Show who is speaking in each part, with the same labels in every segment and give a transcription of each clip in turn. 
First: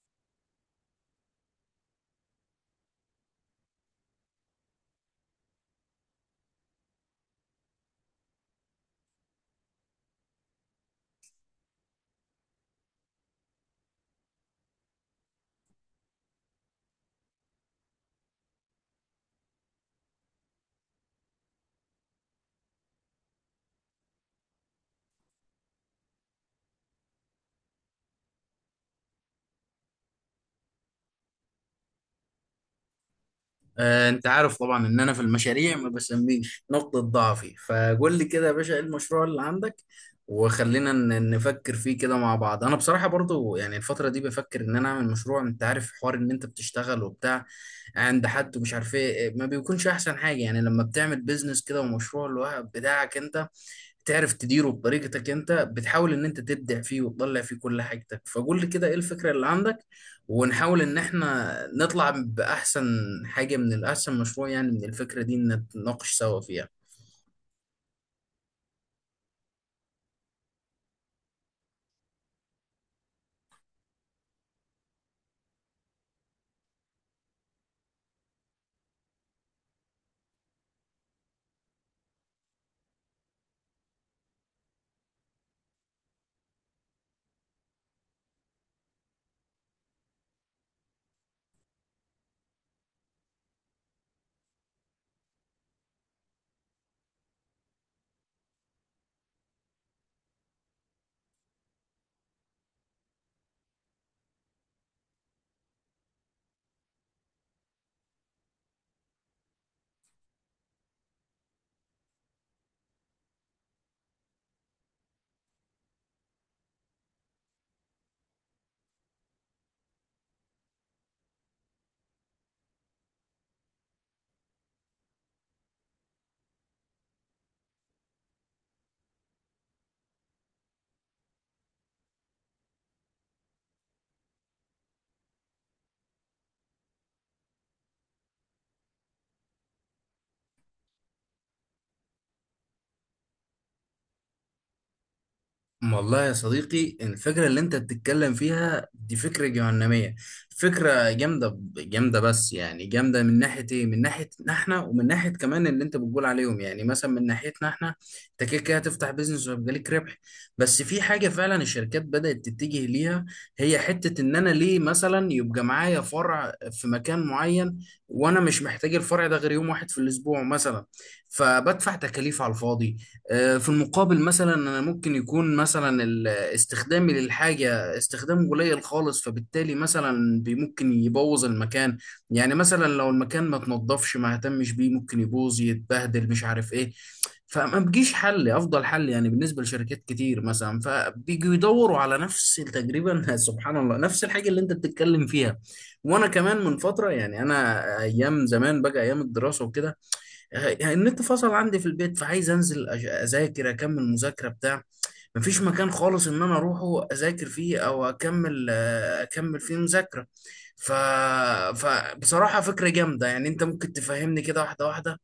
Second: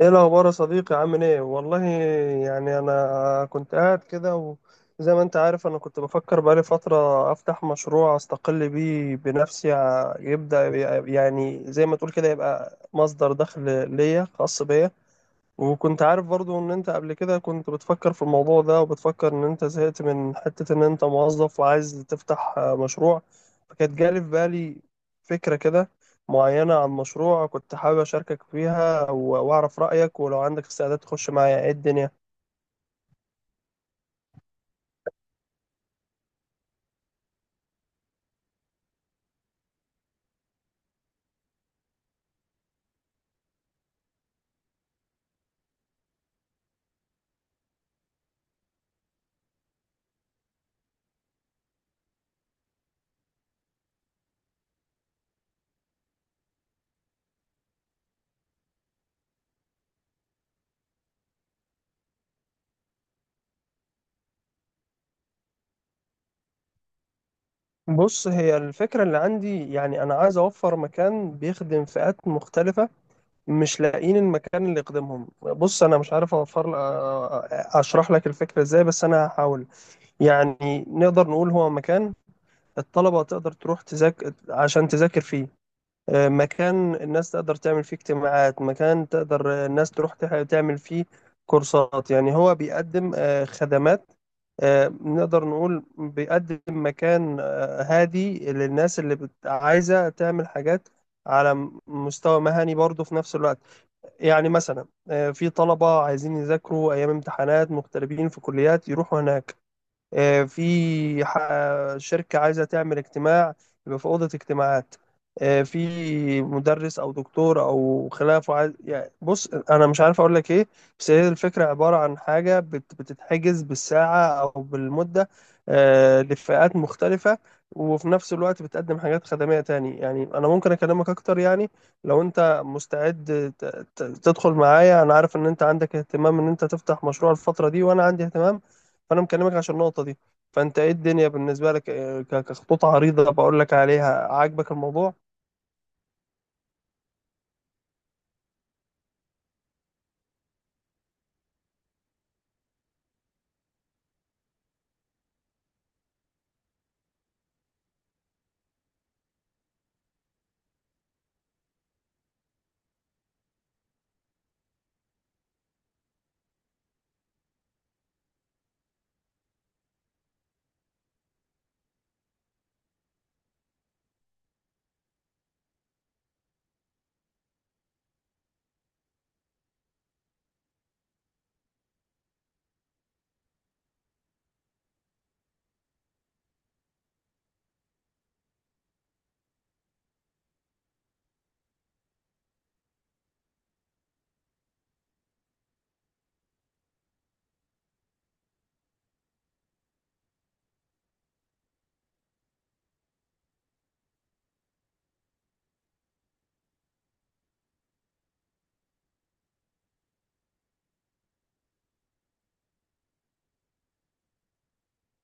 Speaker 1: ايه الاخبار يا صديقي، عامل ايه؟ والله يعني انا كنت قاعد كده. وزي ما انت عارف انا كنت بفكر بقالي فترة افتح مشروع استقل بيه بنفسي، يبدأ، يعني زي ما تقول كده يبقى مصدر دخل ليا خاص بيا. وكنت عارف برضو ان انت قبل كده كنت بتفكر في الموضوع ده، وبتفكر ان انت زهقت من حتة ان انت موظف وعايز تفتح مشروع. فكانت جالي في بالي فكرة كده معينة عن مشروع كنت حابب اشاركك فيها، واعرف رأيك، ولو عندك استعداد تخش معايا ايه الدنيا.
Speaker 2: انت عارف طبعا ان انا في المشاريع ما بسميش نقطة ضعفي، فقول لي كده يا باشا، ايه المشروع اللي عندك؟ وخلينا نفكر فيه كده مع بعض. انا بصراحة برضو يعني الفترة دي بفكر ان انا اعمل مشروع. انت عارف حوار ان انت بتشتغل وبتاع عند حد ومش عارف ايه، ما بيكونش احسن حاجة يعني لما بتعمل بيزنس كده ومشروع لوحدك بتاعك انت تعرف تديره بطريقتك، انت بتحاول ان انت تبدع فيه وتطلع فيه كل حاجتك. فقول لي كده ايه الفكرة اللي عندك، ونحاول ان احنا نطلع باحسن حاجة، من الاحسن مشروع يعني من الفكرة دي نتناقش سوا فيها.
Speaker 1: بص، هي الفكرة اللي عندي، يعني انا عايز اوفر مكان بيخدم فئات مختلفة مش لاقيين المكان اللي يخدمهم. بص انا مش عارف اوفر، اشرح لك الفكرة ازاي، بس انا هحاول. يعني نقدر نقول هو مكان الطلبة تقدر تروح تذاكر عشان تذاكر فيه. مكان الناس تقدر تعمل فيه اجتماعات، مكان تقدر الناس تروح تعمل فيه كورسات. يعني هو بيقدم خدمات. نقدر نقول بيقدم مكان هادي للناس اللي عايزة تعمل حاجات على مستوى مهني برضه في نفس الوقت. يعني مثلا في طلبة عايزين يذاكروا أيام امتحانات، مغتربين في كليات يروحوا هناك. في شركة عايزة تعمل اجتماع، يبقى في أوضة اجتماعات. في مدرس أو دكتور أو خلافه عايز، يعني بص أنا مش عارف أقول لك إيه، بس هي الفكرة عبارة عن حاجة بتتحجز بالساعة أو بالمدة لفئات مختلفة، وفي نفس الوقت بتقدم حاجات خدمية تاني. يعني أنا ممكن أكلمك أكتر، يعني لو أنت مستعد تدخل معايا. أنا عارف إن أنت عندك اهتمام إن أنت تفتح مشروع الفترة دي، وأنا عندي اهتمام، فانا مكلمك عشان النقطه دي. فانت ايه الدنيا بالنسبه لك؟ كخطوط عريضه بقول لك عليها، عاجبك الموضوع؟
Speaker 2: والله يا صديقي، الفكرة اللي انت بتتكلم فيها دي فكرة جهنمية. فكرة جامدة جامدة، بس يعني جامدة من ناحية ايه؟ من ناحية احنا ومن ناحية كمان اللي انت بتقول عليهم. يعني مثلا من ناحيتنا احنا، انت كده كده هتفتح بيزنس وهيبقى ليك ربح. بس في حاجة فعلا الشركات بدأت تتجه ليها، هي حتة ان انا ليه مثلا يبقى معايا فرع في مكان معين وانا مش محتاج الفرع ده غير يوم واحد في الاسبوع مثلا، فبدفع تكاليف على الفاضي. في المقابل مثلا انا ممكن يكون مثلا استخدامي للحاجه استخدام قليل خالص، فبالتالي مثلا ممكن يبوظ المكان. يعني مثلا لو المكان ما تنضفش ما اهتمش بيه ممكن يبوظ يتبهدل مش عارف ايه، فما بيجيش حل افضل حل يعني بالنسبه لشركات كتير مثلا، فبيجوا يدوروا على نفس تقريبا سبحان الله نفس الحاجه اللي انت بتتكلم فيها. وانا كمان من فتره، يعني انا ايام زمان بقى، ايام الدراسه وكده، يعني النت فصل عندي في البيت فعايز انزل اذاكر اكمل مذاكره بتاع، مفيش مكان خالص ان انا اروحه اذاكر فيه او اكمل فيه مذاكره. ف... فبصراحه فكره جامده. يعني انت ممكن تفهمني كده واحده واحده؟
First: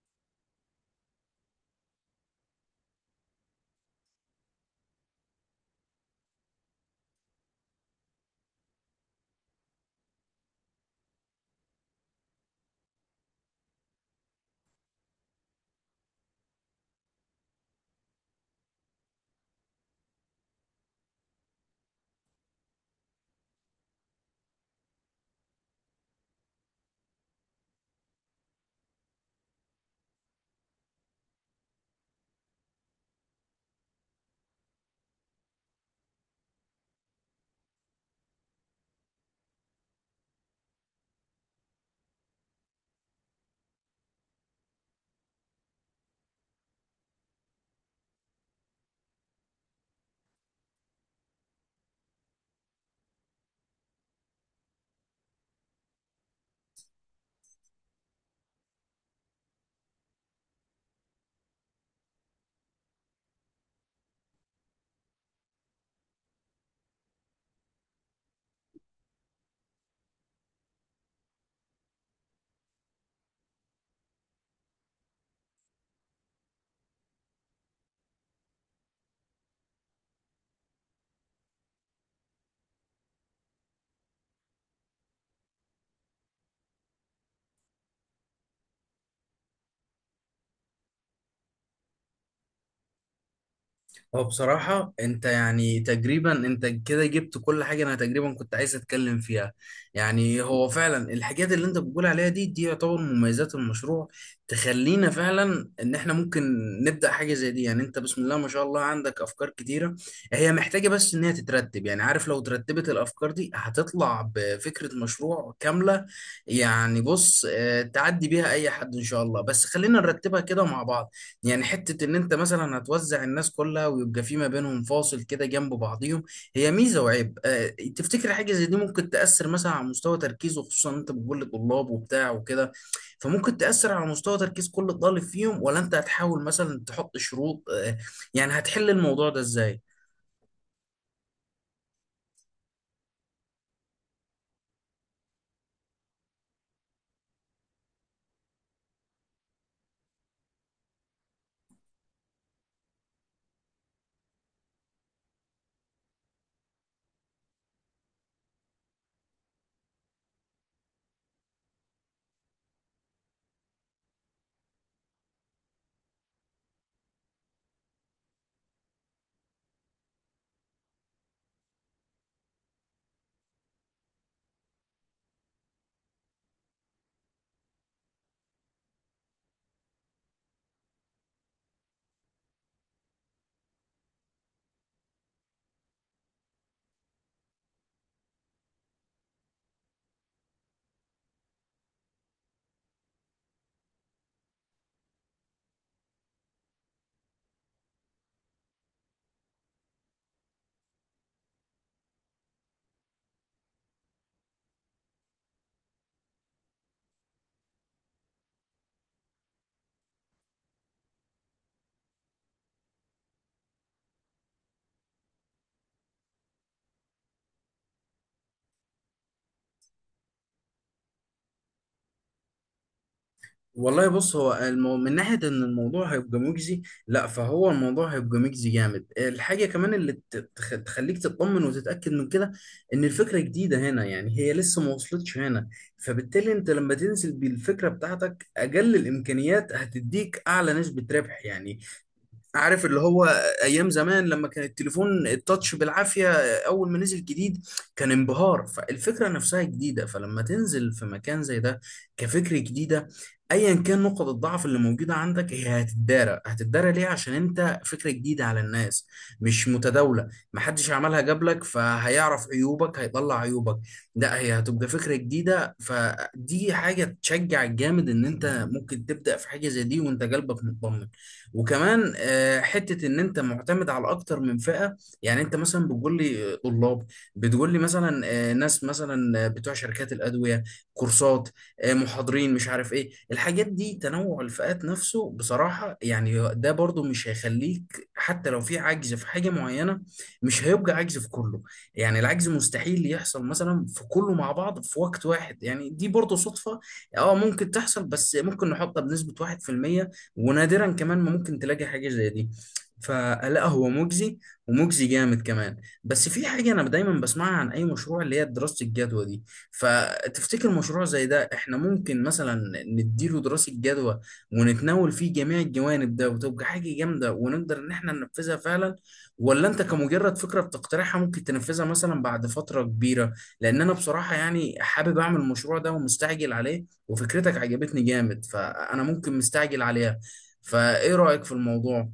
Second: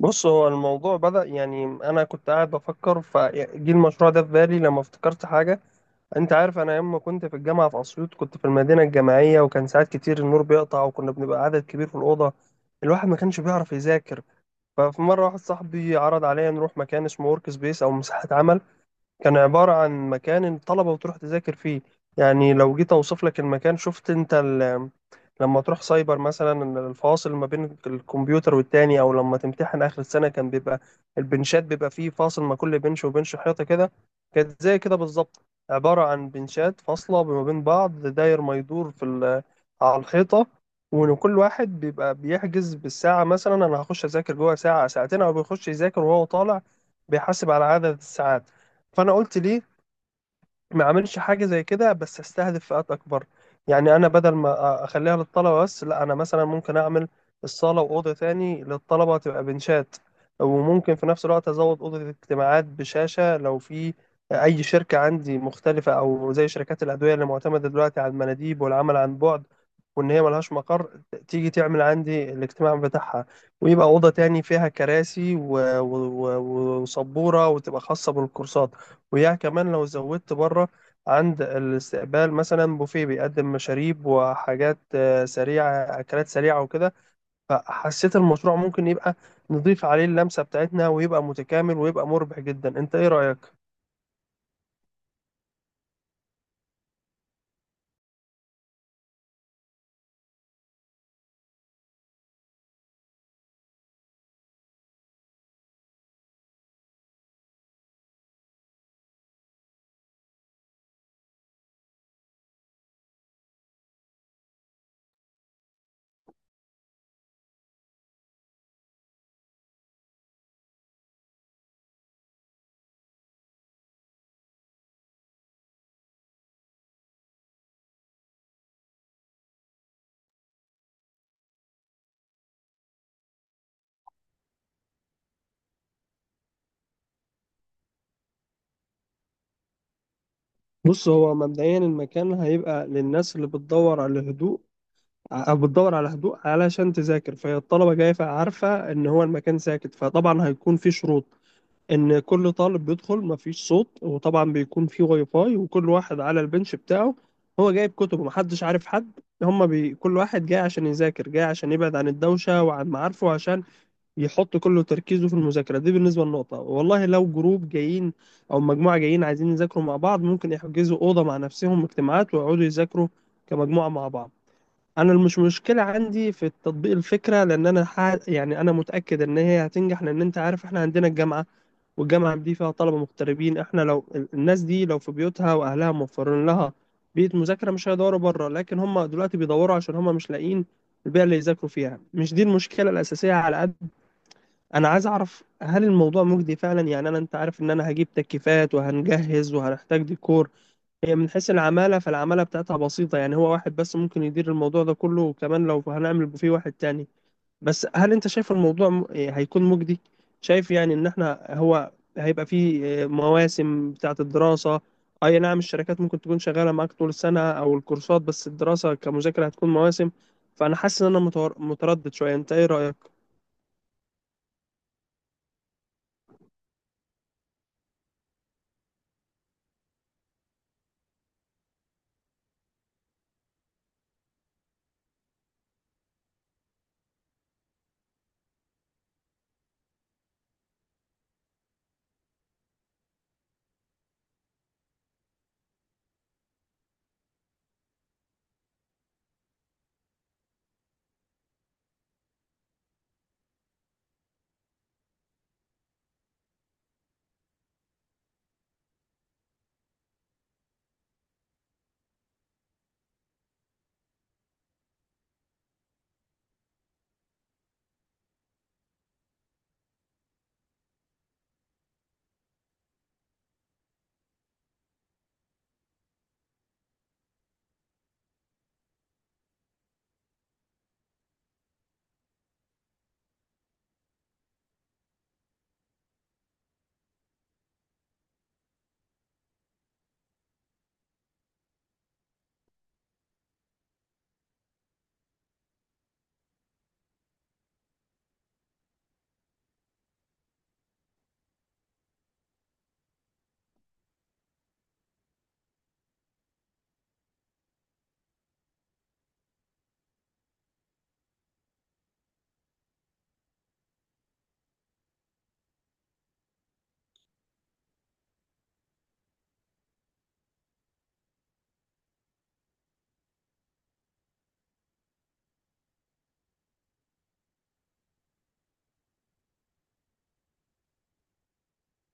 Speaker 1: بص، هو الموضوع بدأ، يعني انا كنت قاعد بفكر فجي المشروع ده في بالي لما افتكرت حاجه. انت عارف انا لما كنت في الجامعه في اسيوط كنت في المدينه الجامعيه، وكان ساعات كتير النور بيقطع وكنا بنبقى عدد كبير في الاوضه، الواحد ما كانش بيعرف يذاكر. ففي مره واحد صاحبي عرض عليا نروح مكان اسمه ورك سبيس او مساحه عمل، كان عبارة عن مكان الطلبة بتروح تذاكر فيه. يعني لو جيت أوصف لك المكان، شفت أنت لما تروح سايبر مثلا، الفاصل ما بين الكمبيوتر والتاني، أو لما تمتحن آخر السنة كان بيبقى البنشات بيبقى فيه فاصل ما كل بنش وبنش، حيطة كده. كانت زي كده بالظبط، عبارة عن بنشات فاصلة ما بين بعض، داير ما يدور في على الحيطة. وإن كل واحد بيبقى بيحجز بالساعة، مثلا أنا هخش أذاكر جوه ساعة ساعتين، أو بيخش يذاكر وهو طالع بيحاسب على عدد الساعات. فانا قلت ليه ما اعملش حاجه زي كده، بس استهدف فئات اكبر. يعني انا بدل ما اخليها للطلبه بس، لا انا مثلا ممكن اعمل الصاله واوضه تاني للطلبه تبقى بنشات، وممكن في نفس الوقت ازود اوضه الاجتماعات بشاشه لو في اي شركه عندي مختلفه، او زي شركات الادويه اللي معتمده دلوقتي على المناديب والعمل عن بعد وان هي ملهاش مقر، تيجي تعمل عندي الاجتماع بتاعها، ويبقى اوضه تاني فيها كراسي وسبوره وتبقى خاصه بالكورسات. ويا كمان لو زودت بره عند الاستقبال مثلا بوفيه بيقدم مشاريب وحاجات سريعة، أكلات سريعة وكده. فحسيت المشروع ممكن يبقى، نضيف عليه اللمسة بتاعتنا ويبقى متكامل ويبقى مربح جدا. انت ايه رأيك؟
Speaker 2: هو بصراحة انت يعني تقريبا انت كده جبت كل حاجة انا تقريبا كنت عايز اتكلم فيها. يعني هو فعلا الحاجات اللي انت بتقول عليها دي يعتبر مميزات المشروع، تخلينا فعلا ان احنا ممكن نبدأ حاجة زي دي. يعني انت بسم الله ما شاء الله عندك افكار كتيرة، هي محتاجة بس ان هي تترتب. يعني عارف، لو ترتبت الافكار دي هتطلع بفكرة مشروع كاملة. يعني بص، تعدي بيها اي حد ان شاء الله، بس خلينا نرتبها كده مع بعض. يعني حتة ان انت مثلا هتوزع الناس كلها ويبقى في ما بينهم فاصل كده جنب بعضيهم، هي ميزة وعيب. تفتكر حاجة زي دي ممكن تأثر مثلا على مستوى تركيزه، خصوصا انت بتقول لطلاب وبتاع وكده؟ فممكن تأثر على مستوى تركيز كل طالب فيهم، ولا انت هتحاول مثلا تحط شروط؟ يعني هتحل الموضوع ده ازاي؟
Speaker 1: بص، هو مبدئيا المكان هيبقى للناس اللي بتدور على هدوء، أو بتدور على هدوء علشان تذاكر، فهي الطلبة جاية عارفة إن هو المكان ساكت، فطبعا هيكون في شروط ان كل طالب بيدخل مفيش صوت. وطبعا بيكون في واي فاي وكل واحد على البنش بتاعه، هو جايب كتبه محدش عارف حد. هما كل واحد جاي عشان يذاكر، جاي عشان يبعد عن الدوشة وعن معارفه عشان يحط كله تركيزه في المذاكرة. دي بالنسبة للنقطة. والله لو جروب جايين او مجموعة جايين عايزين يذاكروا مع بعض، ممكن يحجزوا أوضة مع نفسهم اجتماعات ويقعدوا يذاكروا كمجموعة مع بعض. انا مش مشكله عندي في التطبيق الفكره، لان انا يعني انا متاكد ان هي هتنجح، لان انت عارف احنا عندنا الجامعه، والجامعة دي فيها طلبة مغتربين. احنا لو الناس دي لو في بيوتها واهلها موفرين لها بيئة مذاكرة مش هيدوروا بره، لكن هم دلوقتي بيدوروا عشان هم مش لاقيين البيئة اللي يذاكروا فيها. مش دي المشكلة الأساسية، على قد أنا عايز أعرف هل الموضوع مجدي فعلا. يعني أنا، أنت عارف إن أنا هجيب تكييفات وهنجهز وهنحتاج ديكور. هي من حيث العمالة فالعمالة بتاعتها بسيطة، يعني هو واحد بس ممكن يدير الموضوع ده كله، وكمان لو هنعمل بوفيه واحد تاني. بس هل انت شايف الموضوع هيكون مجدي؟ شايف يعني ان احنا، هو هيبقى فيه مواسم بتاعة الدراسة. اي نعم، الشركات ممكن تكون شغالة معاك طول السنة او الكورسات، بس الدراسة كمذاكرة هتكون مواسم. فانا حاسس ان انا متردد شوية. انت ايه رأيك؟
Speaker 2: والله بص، هو من ناحية إن الموضوع هيبقى مجزي، لا فهو الموضوع هيبقى مجزي جامد. الحاجة كمان اللي تخليك تطمن وتتأكد من كده، إن الفكرة جديدة هنا، يعني هي لسه ما وصلتش هنا. فبالتالي أنت لما تنزل بالفكرة بتاعتك أقل الإمكانيات هتديك أعلى نسبة ربح. يعني عارف اللي هو، ايام زمان لما كان التليفون التاتش بالعافيه، اول ما نزل جديد كان انبهار، فالفكره نفسها جديده. فلما تنزل في مكان زي ده كفكره جديده، ايا كان نقط الضعف اللي موجوده عندك هي هتتدارى. هتتدارى ليه؟ عشان انت فكره جديده على الناس، مش متداوله، محدش عملها قبلك فهيعرف عيوبك، هيطلع عيوبك. لا، هي هتبقى فكره جديده، فدي حاجه تشجع جامد ان انت ممكن تبدا في حاجه زي دي وانت قلبك مطمن. وكمان حته ان انت معتمد على اكتر من فئه. يعني انت مثلا بتقول لي طلاب، بتقول لي مثلا ناس، مثلا بتوع شركات الادويه، كورسات، محاضرين، مش عارف ايه الحاجات دي. تنوع الفئات نفسه بصراحه، يعني ده برضو مش هيخليك، حتى لو في عجز في حاجه معينه مش هيبقى عجز في كله. يعني العجز مستحيل يحصل مثلا في كله مع بعض في وقت واحد، يعني دي برضو صدفه. اه ممكن تحصل، بس ممكن نحطها بنسبه 1%، ونادرا كمان ما ممكن تلاقي حاجة زي دي. فلا هو مجزي، ومجزي جامد كمان. بس في حاجة أنا دايما بسمعها عن أي مشروع، اللي هي دراسة الجدوى دي. فتفتكر مشروع زي ده إحنا ممكن مثلا نديله دراسة جدوى ونتناول فيه جميع الجوانب ده وتبقى حاجة جامدة ونقدر إن إحنا ننفذها فعلا؟ ولا أنت كمجرد فكرة بتقترحها ممكن تنفذها مثلا بعد فترة كبيرة؟ لأن أنا بصراحة يعني حابب أعمل المشروع ده ومستعجل عليه، وفكرتك عجبتني جامد، فأنا ممكن مستعجل عليها. فايه رأيك في الموضوع؟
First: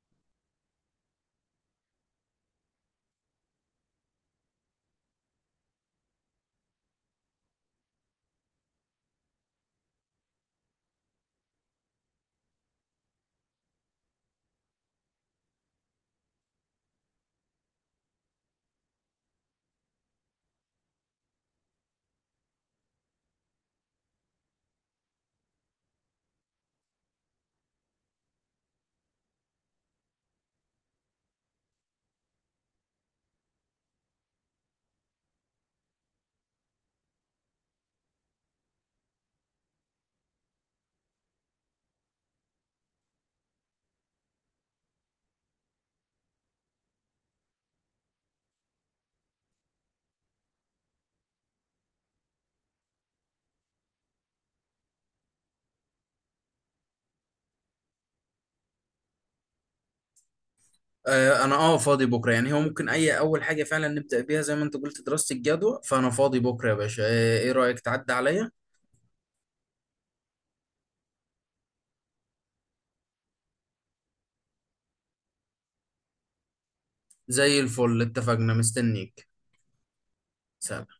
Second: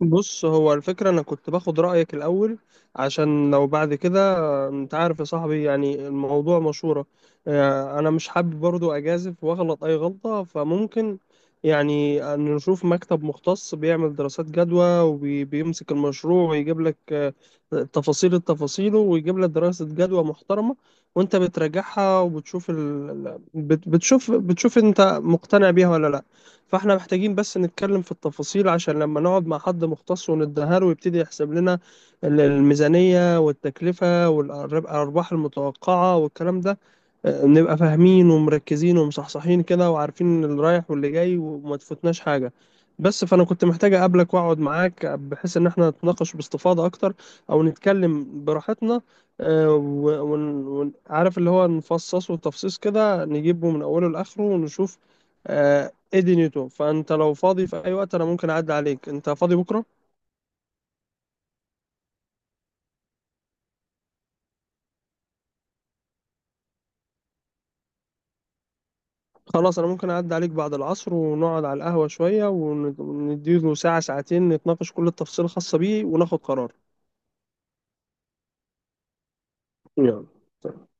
Speaker 1: بص، هو الفكرة أنا كنت باخد رأيك الأول، عشان لو بعد كده، أنت عارف يا صاحبي يعني الموضوع مشورة. أنا مش حابب برضو أجازف وأغلط أي غلطة، فممكن يعني أن نشوف مكتب مختص بيعمل دراسات جدوى وبيمسك المشروع ويجيب لك التفاصيل، ويجيب لك دراسة جدوى محترمة، وأنت بتراجعها وبتشوف بتشوف أنت مقتنع بيها ولا لأ. فاحنا محتاجين بس نتكلم في التفاصيل، عشان لما نقعد مع حد مختص وندهره ويبتدي يحسب لنا الميزانية والتكلفة والأرباح المتوقعة والكلام ده، نبقى فاهمين ومركزين ومصحصحين كده، وعارفين اللي رايح واللي جاي، وما تفوتناش حاجة. بس فأنا كنت محتاج أقابلك وأقعد معاك بحيث إن احنا نتناقش باستفاضة أكتر، أو نتكلم براحتنا. عارف اللي هو، نفصصه تفصيص كده، نجيبه من أوله لآخره ونشوف. آه، ادي نيوتو. فانت لو فاضي في اي وقت انا ممكن اعدي عليك، انت فاضي بكره؟
Speaker 2: آه، انا فاضي بكره. يعني هو ممكن اي اول حاجه فعلا نبدأ بيها زي ما انت قلت دراسة الجدوى، فانا فاضي بكره يا باشا. ايه رأيك تعدي عليا؟
Speaker 1: خلاص انا ممكن اعدي عليك بعد العصر، ونقعد على القهوه شويه ونديله ساعه ساعتين نتناقش كل التفاصيل الخاصه بيه وناخد قرار.
Speaker 2: زي الفل، اتفقنا، مستنيك.
Speaker 1: يلا.
Speaker 2: سلام.